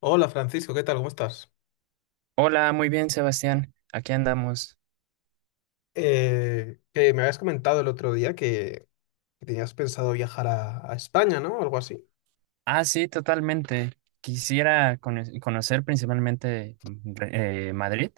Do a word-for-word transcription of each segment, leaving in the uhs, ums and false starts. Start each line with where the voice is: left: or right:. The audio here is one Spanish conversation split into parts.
left: Hola Francisco, ¿qué tal? ¿Cómo estás?
right: Hola, muy bien, Sebastián. Aquí andamos.
left: Eh, que me habías comentado el otro día que, que tenías pensado viajar a, a España, ¿no? Algo así.
right: Ah, sí, totalmente. Quisiera cono- conocer principalmente mm, re- eh, Madrid.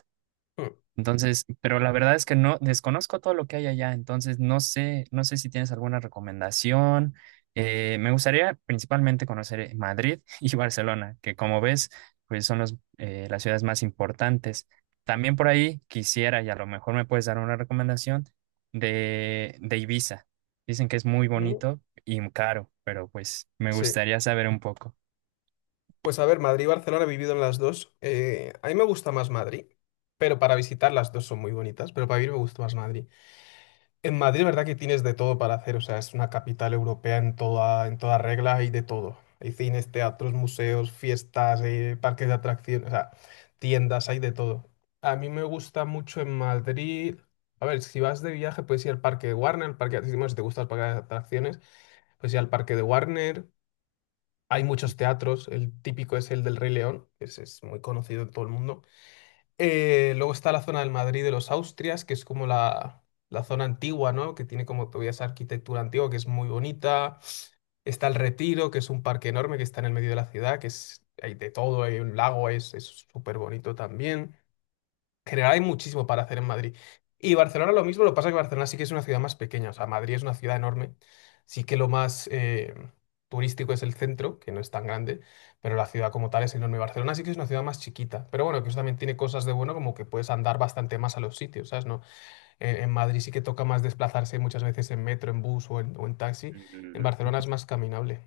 left: Mm.
right: Entonces, pero la verdad es que no desconozco todo lo que hay allá, entonces no sé, no sé si tienes alguna recomendación. Eh, me gustaría principalmente conocer eh, Madrid y Barcelona, que como ves, pues son los, eh, las ciudades más importantes. También por ahí quisiera, y a lo mejor me puedes dar una recomendación de, de Ibiza. Dicen que es muy
left: Mm.
right: bonito y caro, pero pues me
left: Sí.
right: gustaría saber un poco.
left: Pues a ver, Madrid y Barcelona he vivido en las dos. Eh, a mí me gusta más Madrid, pero para visitar las dos son muy bonitas, pero para vivir me gusta más Madrid. En Madrid, ¿verdad que tienes de todo para hacer? O sea, es una capital europea en toda, en toda regla, hay de todo. Hay cines, teatros, museos, fiestas, eh, parques de atracciones, o sea, tiendas, hay de todo. A mí me gusta mucho en Madrid. A ver, si vas de viaje, puedes ir al parque de Warner, el parque de atracciones, si te gustan el parque de atracciones, puedes ir al parque de Warner. Hay muchos teatros, el típico es el del Rey León, que ese es muy conocido en todo el mundo. Eh, luego está la zona del Madrid de los Austrias, que es como la, la zona antigua, ¿no? Que tiene como todavía esa arquitectura antigua que es muy bonita. Está el Retiro, que es un parque enorme que está en el medio de la ciudad, que es, hay de todo, hay un lago, es es súper bonito. También general hay muchísimo para hacer en Madrid. Y Barcelona lo mismo, lo que pasa es que Barcelona sí que es una ciudad más pequeña. O sea, Madrid es una ciudad enorme, sí que lo más eh, turístico es el centro, que no es tan grande, pero la ciudad como tal es enorme. Barcelona sí que es una ciudad más chiquita, pero bueno, que eso también tiene cosas de bueno, como que puedes andar bastante más a los sitios, ¿sabes? No, en, en Madrid sí que toca más desplazarse muchas veces en metro, en bus o en, o en taxi, en
right: Mm.
left: Barcelona es más caminable.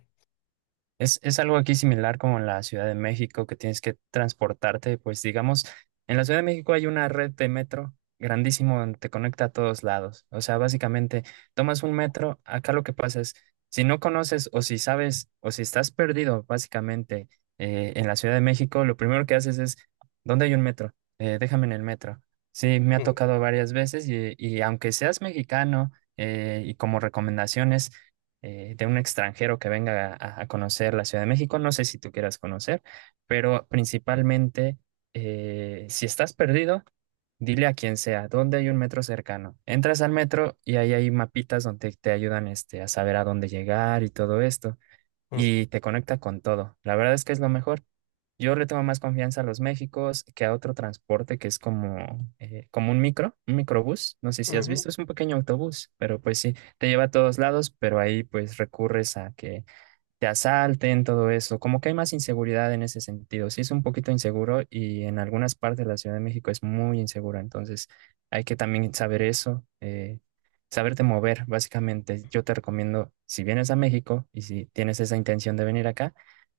right: Es, es algo aquí similar como en la Ciudad de México, que tienes que transportarte, pues digamos, en la Ciudad de México hay una red de metro grandísimo donde te conecta a todos lados. O sea, básicamente tomas un metro, acá lo que pasa es, si no conoces o si sabes o si estás perdido, básicamente, eh, en la Ciudad de México, lo primero que haces es, ¿dónde hay un metro? Eh, déjame en el metro. Sí, me ha
left: Mm,
right: tocado varias veces y, y aunque seas mexicano eh, y como recomendaciones eh, de un extranjero que venga a, a conocer la Ciudad de México. No sé si tú quieras conocer, pero principalmente, eh, si estás perdido, dile a quien sea, ¿dónde hay un metro cercano? Entras al metro y ahí hay mapitas donde te ayudan este, a saber a dónde llegar y todo esto,
left: mm,
right: y te conecta con todo. La verdad es que es lo mejor. Yo le tomo más confianza a los Méxicos que a otro transporte que es como, eh, como un micro, un microbús. No sé si has
left: ujú,
right: visto, es un pequeño autobús, pero pues sí, te lleva a todos lados, pero ahí pues recurres a que te asalten, todo eso. Como que hay más inseguridad en ese sentido. Sí es un poquito inseguro y en algunas partes de la Ciudad de México es muy insegura. Entonces hay que también saber eso, eh, saberte mover, básicamente. Yo te recomiendo, si vienes a México y si tienes esa intención de venir acá,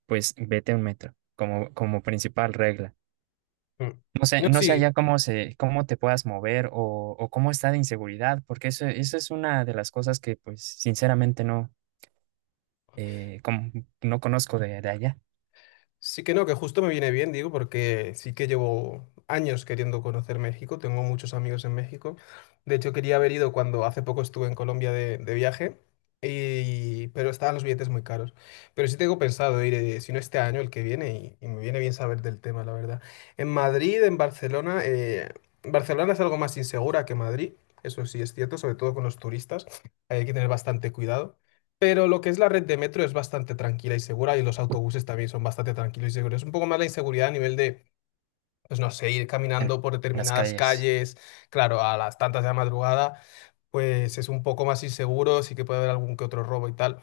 right: pues vete a un metro como, como principal regla.
left: mm.
right: No
left: No,
right: sé, no sé
left: sí.
right: allá cómo se, cómo te puedas mover o, o cómo está de inseguridad, porque eso, eso es una de las cosas que, pues, sinceramente no, eh, como- no conozco de de allá.
left: Sí que no, que justo me viene bien, digo, porque sí que llevo años queriendo conocer México, tengo muchos amigos en México. De hecho, quería haber ido cuando hace poco estuve en Colombia de, de viaje, y, pero estaban los billetes muy caros. Pero sí tengo pensado ir, eh, si no este año, el que viene, y, y me viene bien saber del tema, la verdad. En Madrid, en Barcelona, eh, Barcelona es algo más insegura que Madrid, eso sí es cierto, sobre todo con los turistas, hay que tener bastante cuidado. Pero lo que es la red de metro es bastante tranquila y segura y los autobuses también son bastante tranquilos y seguros. es Un poco más la inseguridad a nivel de, pues no sé, ir
right: En
left: caminando por
right: las
left: determinadas
right: calles.
left: calles, claro, a las tantas de la madrugada, pues es un poco más inseguro, sí que puede haber algún que otro robo y tal,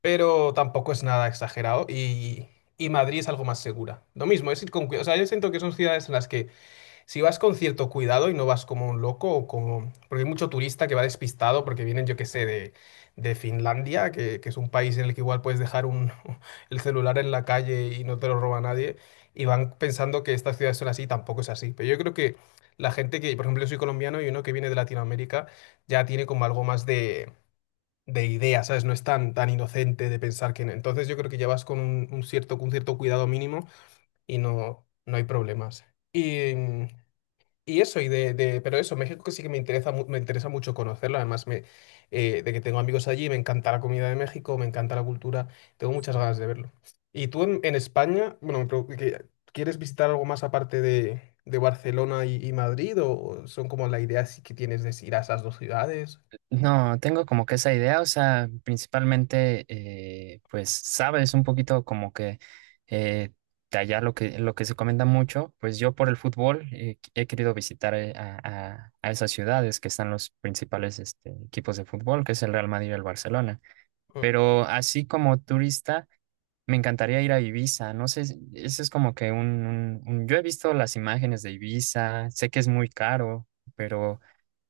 left: pero tampoco es nada exagerado, y, y Madrid es algo más segura. Lo mismo, es ir con cuidado. O sea, yo siento que son ciudades en las que si vas con cierto cuidado y no vas como un loco o como... Porque hay mucho turista que va despistado porque vienen, yo qué sé, de, de Finlandia, que, que es un país en el que igual puedes dejar un, el celular en la calle y no te lo roba nadie, y van pensando que estas ciudades son así, y tampoco es así. Pero yo creo que la gente que, por ejemplo, yo soy colombiano y uno que viene de Latinoamérica ya tiene como algo más de, de idea, ¿sabes? No es tan, tan inocente de pensar que... no. Entonces yo creo que ya vas con un, un cierto, un cierto cuidado mínimo y no, no hay problemas. Y mm, y eso, y de, de- pero eso, México que sí que me interesa, mu- me interesa mucho conocerlo, además me, eh, de que tengo amigos allí, me encanta la comida de México, me encanta la cultura, tengo muchas ganas de verlo. Y tú en, en, España, bueno, me pregu- que- ¿quieres visitar algo más aparte de, de Barcelona y, y Madrid, o son como la idea sí que tienes de ir a esas dos ciudades?
right: No, tengo como que esa idea, o sea, principalmente, eh, pues, sabes, un poquito como que eh, de allá lo que, lo que se comenta mucho, pues yo por el fútbol eh, qu- he querido visitar eh, a, a- a esas ciudades que están los principales este, equipos de fútbol, que es el Real Madrid y el Barcelona.
left: Ah.
right: Pero así como turista, me encantaría ir a Ibiza, no sé, si- ese es como que un, un, un- yo he visto las imágenes de Ibiza, sé que es muy caro, pero...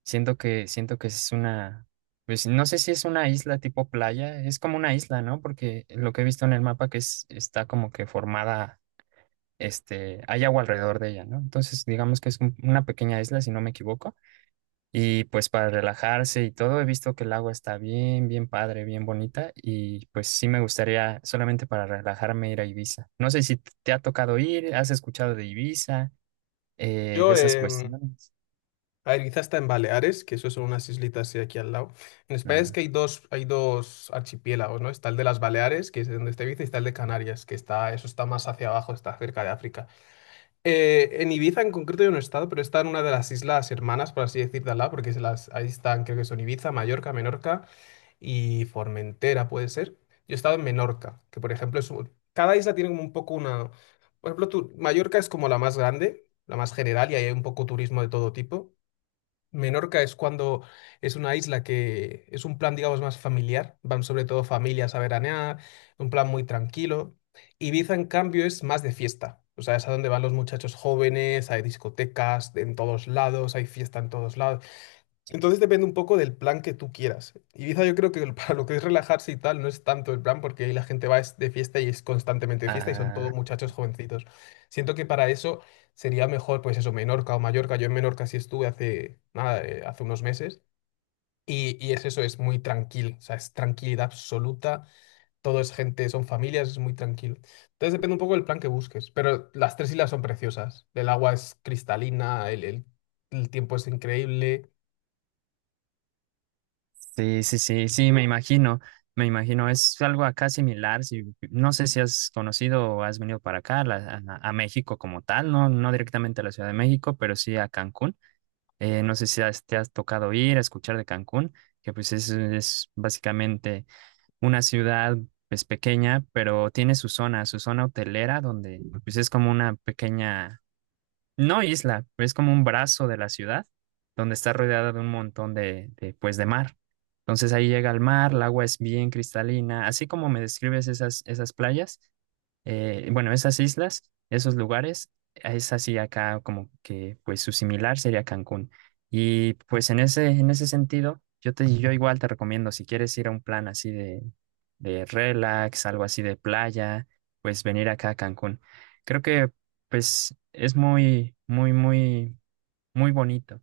right: Siento que, siento que es una, pues no sé si es una isla tipo playa, es como una isla, ¿no? Porque lo que he visto en el mapa que es, está como que formada, este, hay agua alrededor de ella, ¿no? Entonces, digamos que es un- una pequeña isla, si no me equivoco. Y pues para relajarse y todo, he visto que el agua está bien, bien padre, bien bonita. Y pues sí me gustaría solamente para relajarme ir a Ibiza. No sé si te ha tocado ir, has escuchado de Ibiza, eh, de
left: Yo,
right: esas cuestiones.
left: A ver, quizás está en Baleares, que eso son unas islitas sí, aquí al lado. En España es
right: Mm.
left: que hay dos, hay dos archipiélagos, ¿no? Está el de las Baleares, que es donde está Ibiza, y está el de Canarias, que está, eso está más hacia abajo, está cerca de África. Eh, en Ibiza en concreto yo no he estado, pero está en una de las islas hermanas, por así decir, de al lado, porque se las, ahí están, creo que son Ibiza, Mallorca, Menorca y Formentera, puede ser. Yo he estado en Menorca, que por ejemplo es un- cada isla tiene como un poco una... Por ejemplo, tu- Mallorca es como la más grande, la más general, y ahí hay un poco turismo de todo tipo. Menorca es cuando es una isla que es un plan, digamos, más familiar. Van sobre todo familias a veranear, un plan muy tranquilo. Ibiza, en cambio, es más de fiesta. O sea, es a donde van los muchachos jóvenes, hay discotecas en todos lados, hay fiesta en todos lados. Entonces depende un poco del plan que tú quieras. Ibiza yo creo que el- para lo que es relajarse y tal no es tanto el plan, porque ahí la gente va es de fiesta y es constantemente de fiesta y son todos
right: Ah,
left: muchachos jovencitos. Siento que para eso sería mejor pues eso, Menorca o Mallorca. Yo en Menorca sí estuve hace, nada, eh, hace unos meses, y, y es eso, es muy tranquilo. O sea, es tranquilidad absoluta. Todo es gente, son familias, es muy tranquilo. Entonces depende un poco del plan que busques. Pero las tres islas son preciosas. El agua es cristalina, el, el el tiempo es increíble.
right: sí, sí, sí, sí, me imagino, me imagino, es algo acá similar, si, no sé si has conocido o has venido para acá, la- a, a México como tal, no, no directamente a la Ciudad de México, pero sí a Cancún. Eh, no sé si has- te has tocado ir a escuchar de Cancún, que pues es, es básicamente una ciudad pues pequeña, pero tiene su zona, su zona hotelera, donde pues es como una pequeña no isla, es como un brazo de la ciudad donde está rodeada de un montón de, de, pues, de mar. Entonces ahí llega el mar, el agua es bien cristalina, así como me describes esas, esas playas, eh, bueno, esas islas, esos lugares, es así acá como que pues su similar sería Cancún. Y pues en ese, en ese sentido, yo te, yo igual te recomiendo, si quieres ir a un plan así de, de relax, algo así de playa, pues venir acá a Cancún. Creo que pues es muy, muy, muy, muy bonito.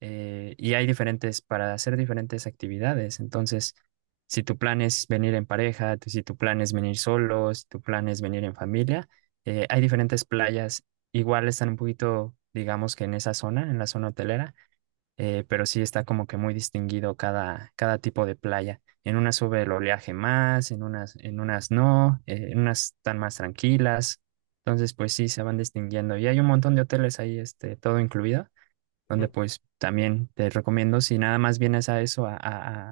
right: eh, Y hay diferentes, para hacer diferentes actividades. Entonces, si tu plan es venir en pareja, tu- si tu plan es venir solo, si tu plan es venir en familia, eh, hay diferentes playas. Igual están un poquito, digamos que en esa zona, en la zona hotelera eh, pero sí está como que muy distinguido cada, cada tipo de playa. En unas sube el oleaje más, en unas, en unas no, eh, en unas están más tranquilas. Entonces, pues sí, se van distinguiendo. Y hay un montón de hoteles ahí, este, todo incluido, donde pues también te recomiendo, si nada más vienes a eso, a, a- a-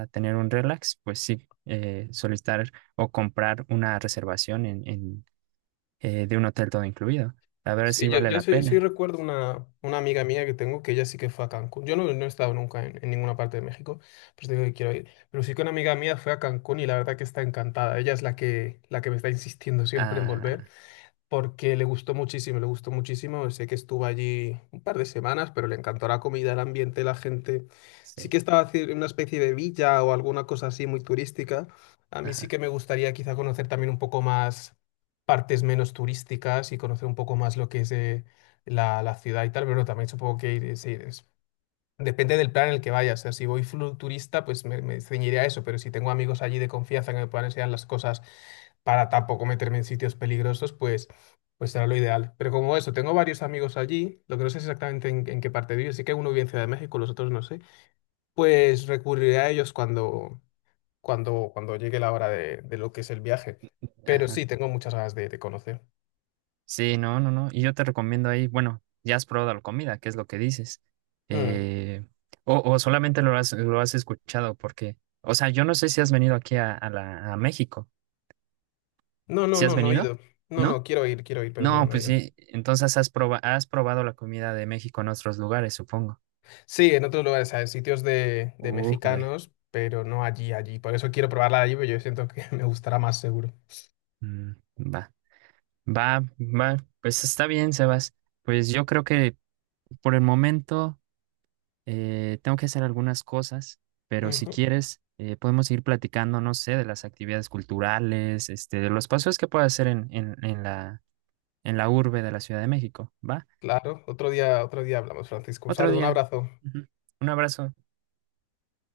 right: a- a tener un relax, pues sí, eh, solicitar o comprar una reservación en, en, eh, de un hotel todo incluido. A ver
left: Sí,
right: si
left: yo,
right: vale
left: yo
right: la
left: sí, sí,
right: pena.
left: recuerdo una, una amiga mía que tengo que ella sí que fue a Cancún. Yo no, no he estado nunca en, en ninguna parte de México, pues digo que quiero ir. Pero sí que una amiga mía fue a Cancún y la verdad que está encantada. Ella es la que, la que me está insistiendo siempre en volver
right: Ah,
left: porque le gustó muchísimo, le gustó muchísimo. Sé que estuvo allí un par de semanas, pero le encantó la comida, el ambiente, la gente. Sí
right: sí.
left: que estaba haci- en una especie de villa o alguna cosa así muy turística. A mí sí
right: Ajá,
left: que me gustaría quizá conocer también un poco más partes menos turísticas y conocer un poco más lo que es eh, la, la ciudad y tal, pero bueno, también supongo que ir, eh, sí, depende del plan en el que vaya. O sea, si voy flu- pues me, me ceñiré a eso, pero si tengo amigos allí de confianza que me puedan enseñar las cosas para tampoco meterme en sitios peligrosos, pues, pues, será lo ideal. Pero como eso, tengo varios amigos allí, lo que no sé es exactamente en, en qué parte vive, sí que uno vive en Ciudad de México, los otros no sé, pues recurriré a ellos cuando, cuando, cuando llegue la hora de, de lo que es el viaje. Pero
right: ajá.
left: sí, tengo muchas ganas de, de conocer.
right: Sí, no, no, no. Y yo te recomiendo ahí, bueno, ya has probado la comida, que es lo que dices.
left: Mm.
right: Eh, o, o solamente lo has, lo has escuchado, porque, o sea, yo no sé si has venido aquí a, a la, a México.
left: No, no,
right: ¿Si has
left: no, no he
right: venido?
left: ido. No,
right: ¿No?
left: no, quiero ir, quiero ir, pero no,
right: No,
left: no he
right: pues
left: ido.
right: sí. Entonces has proba- has probado la comida de México en otros lugares, supongo.
left: Sí, en otros lugares, ¿sabes? Sitios de, de
right: Újule.
left: mexicanos, pero no allí, allí. Por eso quiero probarla allí, pero yo siento que me gustará más seguro.
right: Mm, va, va, va. Pues está bien, Sebas. Pues yo creo que por el momento. Eh, tengo que hacer algunas cosas, pero si
left: Ujú.
right: quieres, eh, podemos ir platicando, no sé, de las actividades culturales, este, de los paseos que puedo hacer en, en, en la, en la urbe de la Ciudad de México. ¿Va?
left: Claro, otro día, otro día hablamos, Francisco. Un
right: Otro
left: saludo, un
right: día.
left: abrazo.
right: Ujú. Un abrazo.